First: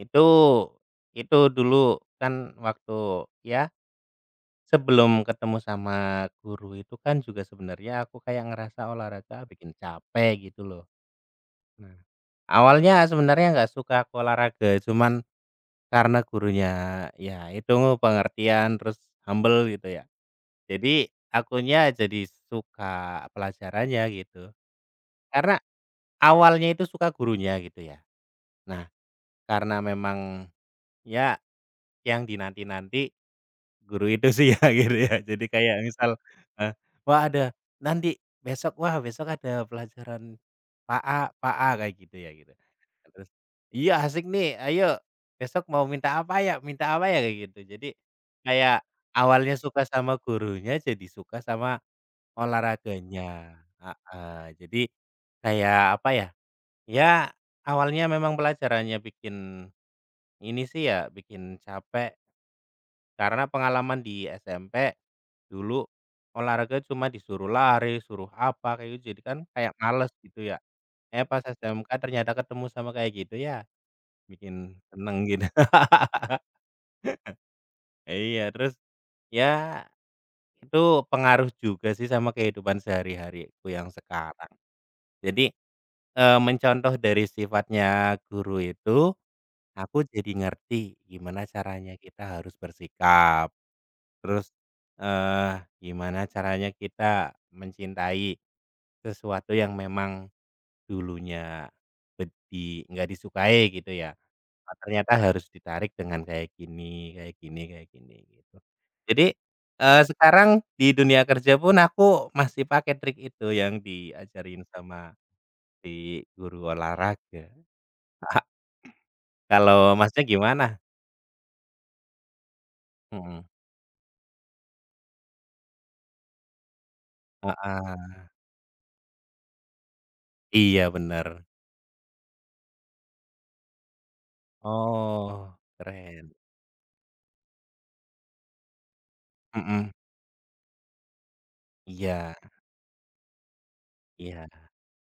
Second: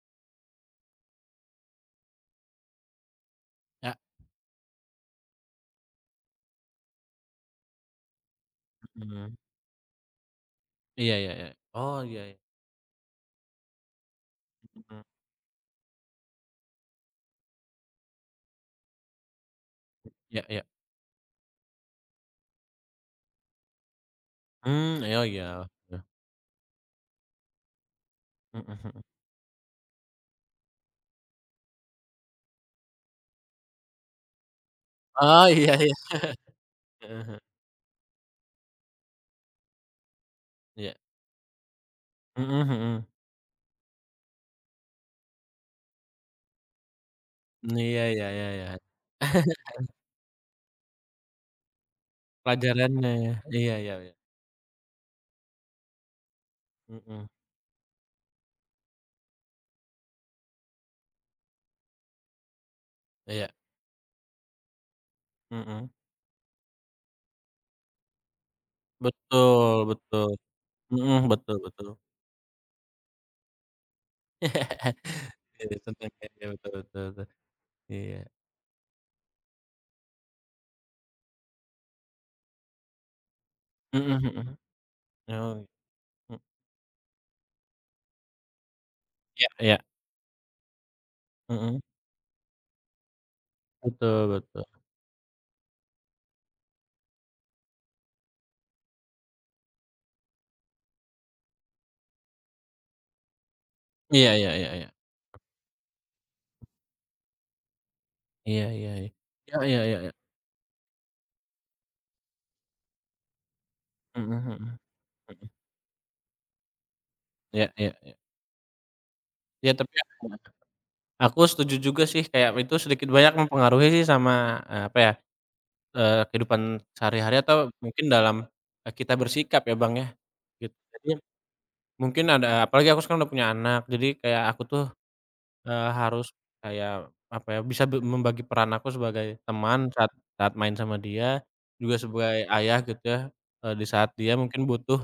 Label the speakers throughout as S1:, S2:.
S1: Itu itu dulu, kan waktu ya?
S2: Ya.
S1: Sebelum ketemu sama guru itu kan, juga, sebenarnya aku kayak ngerasa
S2: Mhm.
S1: olahraga bikin capek, gitu lo.
S2: Iya ya ya.
S1: Nah.
S2: Oh, iya.
S1: Awalnya sebenarnya nggak suka aku, olahraga.
S2: Mmm.
S1: Cuman, karena gurunya, ya itu, pengertian, terus humble, gitu ya.
S2: Ya ya.
S1: Jadi, akunya jadi suka pelajarannya, gitu.
S2: Mmm, oh iya,
S1: Karena,
S2: heeh heeh.
S1: awalnya itu suka gurunya, gitu ya.
S2: Mhm
S1: Nah,
S2: mhm.
S1: karena memang ya, yang dinanti-nanti, guru itu sih ya, gitu ya. Jadi
S2: Oh, iya
S1: kayak
S2: iya.
S1: misal, eee,
S2: Heeh
S1: "Wah,
S2: he
S1: ada nanti besok, wah, besok ada pelajaran
S2: Iya.
S1: Pak A Pak A," kayak gitu ya,
S2: Mhm
S1: gitu.
S2: mhm.
S1: Terus, "Iya, asik nih! Ayo, besok mau minta apa, ya minta apa, ya?" kayak gitu.
S2: Mmm,
S1: Jadi,
S2: iya ya ya ya.
S1: kayak awalnya suka sama gurunya, jadi suka sama
S2: Pelajarannya, ya.
S1: olahraganya.
S2: Iya ya ya.
S1: Heeh. Jadi, kayak apa, ya. Ya,
S2: Mhm.
S1: awalnya memang pelajarannya bikin ini sih ya, bikin capek.
S2: Iya.
S1: Karena pengalaman di SMP, dulu
S2: Mhm.
S1: olahraga cuma disuruh lari, suruh apa, kayak gitu. Jadi kan kayak
S2: Betul
S1: males,
S2: betul.
S1: gitu ya.
S2: Mhm,
S1: Eh, pas
S2: betul
S1: SMK,
S2: betul.
S1: ternyata ketemu sama kayak gitu. Ya, bikin senang gitu.
S2: Oke, senang ya. Ya, betul betul betul. Iya.
S1: Iya. Terus, ya itu pengaruh juga sih, sama kehidupan sehari-hariku yang
S2: Mhm
S1: sekarang.
S2: mhm.
S1: Jadi,
S2: Oh.
S1: eee,
S2: Hmm
S1: mencontoh dari sifatnya guru itu,
S2: Iya iya.
S1: aku jadi ngerti, gimana
S2: Mhm.
S1: caranya kita harus bersikap.
S2: Betul
S1: Terus,
S2: betul.
S1: eee, gimana caranya kita mencintai, sesuatu yang memang dulunya bed di nggak disukai, gitu ya.
S2: Iya ya ya
S1: Nah,
S2: ya.
S1: ternyata harus ditarik dengan kayak gini kayak gini kayak gini, gitu.
S2: Iya ya ya.
S1: Jadi,
S2: Ya ya ya
S1: eee,
S2: ya.
S1: sekarang, di dunia kerja pun, aku masih pakai trik itu, yang
S2: Mhm
S1: diajarin
S2: mhm,
S1: sama
S2: mhm.
S1: di guru olahraga.
S2: Ya ya ya. Ya tapi
S1: Kalau
S2: a
S1: Masnya
S2: heeh.
S1: gimana?
S2: Aku setuju juga, sih. Kayak, itu sedikit banyak
S1: Mhm.
S2: mempengaruhi sih, sama, e apa ya, eee, kehidupan sehari-hari atau mungkin
S1: Heeh.
S2: dalam e kita bersikap ya, Bang ya, git
S1: Iya,
S2: jadi ya,
S1: benar.
S2: mungkin ada apalagi aku sekarang udah punya anak. Jadi kayak, aku tuh,
S1: Oh,
S2: eee, harus
S1: keren.
S2: kayak, apa ya, bisa be membagi peran aku sebagai teman,
S1: Mhm.
S2: saat saat main sama dia, juga
S1: Iya.
S2: sebagai ayah, gitu ya, e di saat dia
S1: Iya.
S2: mungkin butuh,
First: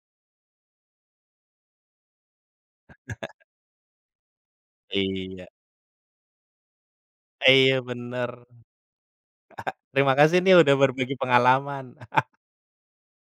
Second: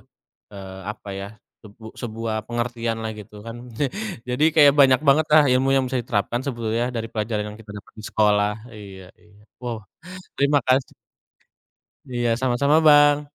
S2: eee, apa ya, sebu sebuah pengertian lah, gitu kan. Jadi, kayak banyak bangetlah
S1: Iya.
S2: ilmu yang bisa diterapkan, sebetulnya, dari pelajaran yang kita
S1: Iya,
S2: dapat di
S1: benar.
S2: sekolah. Iya iya. Wow,
S1: Terima kasih nih,
S2: terima
S1: udah
S2: kasih.
S1: berbagi pengalaman.
S2: Iya, sama-sama, Bang.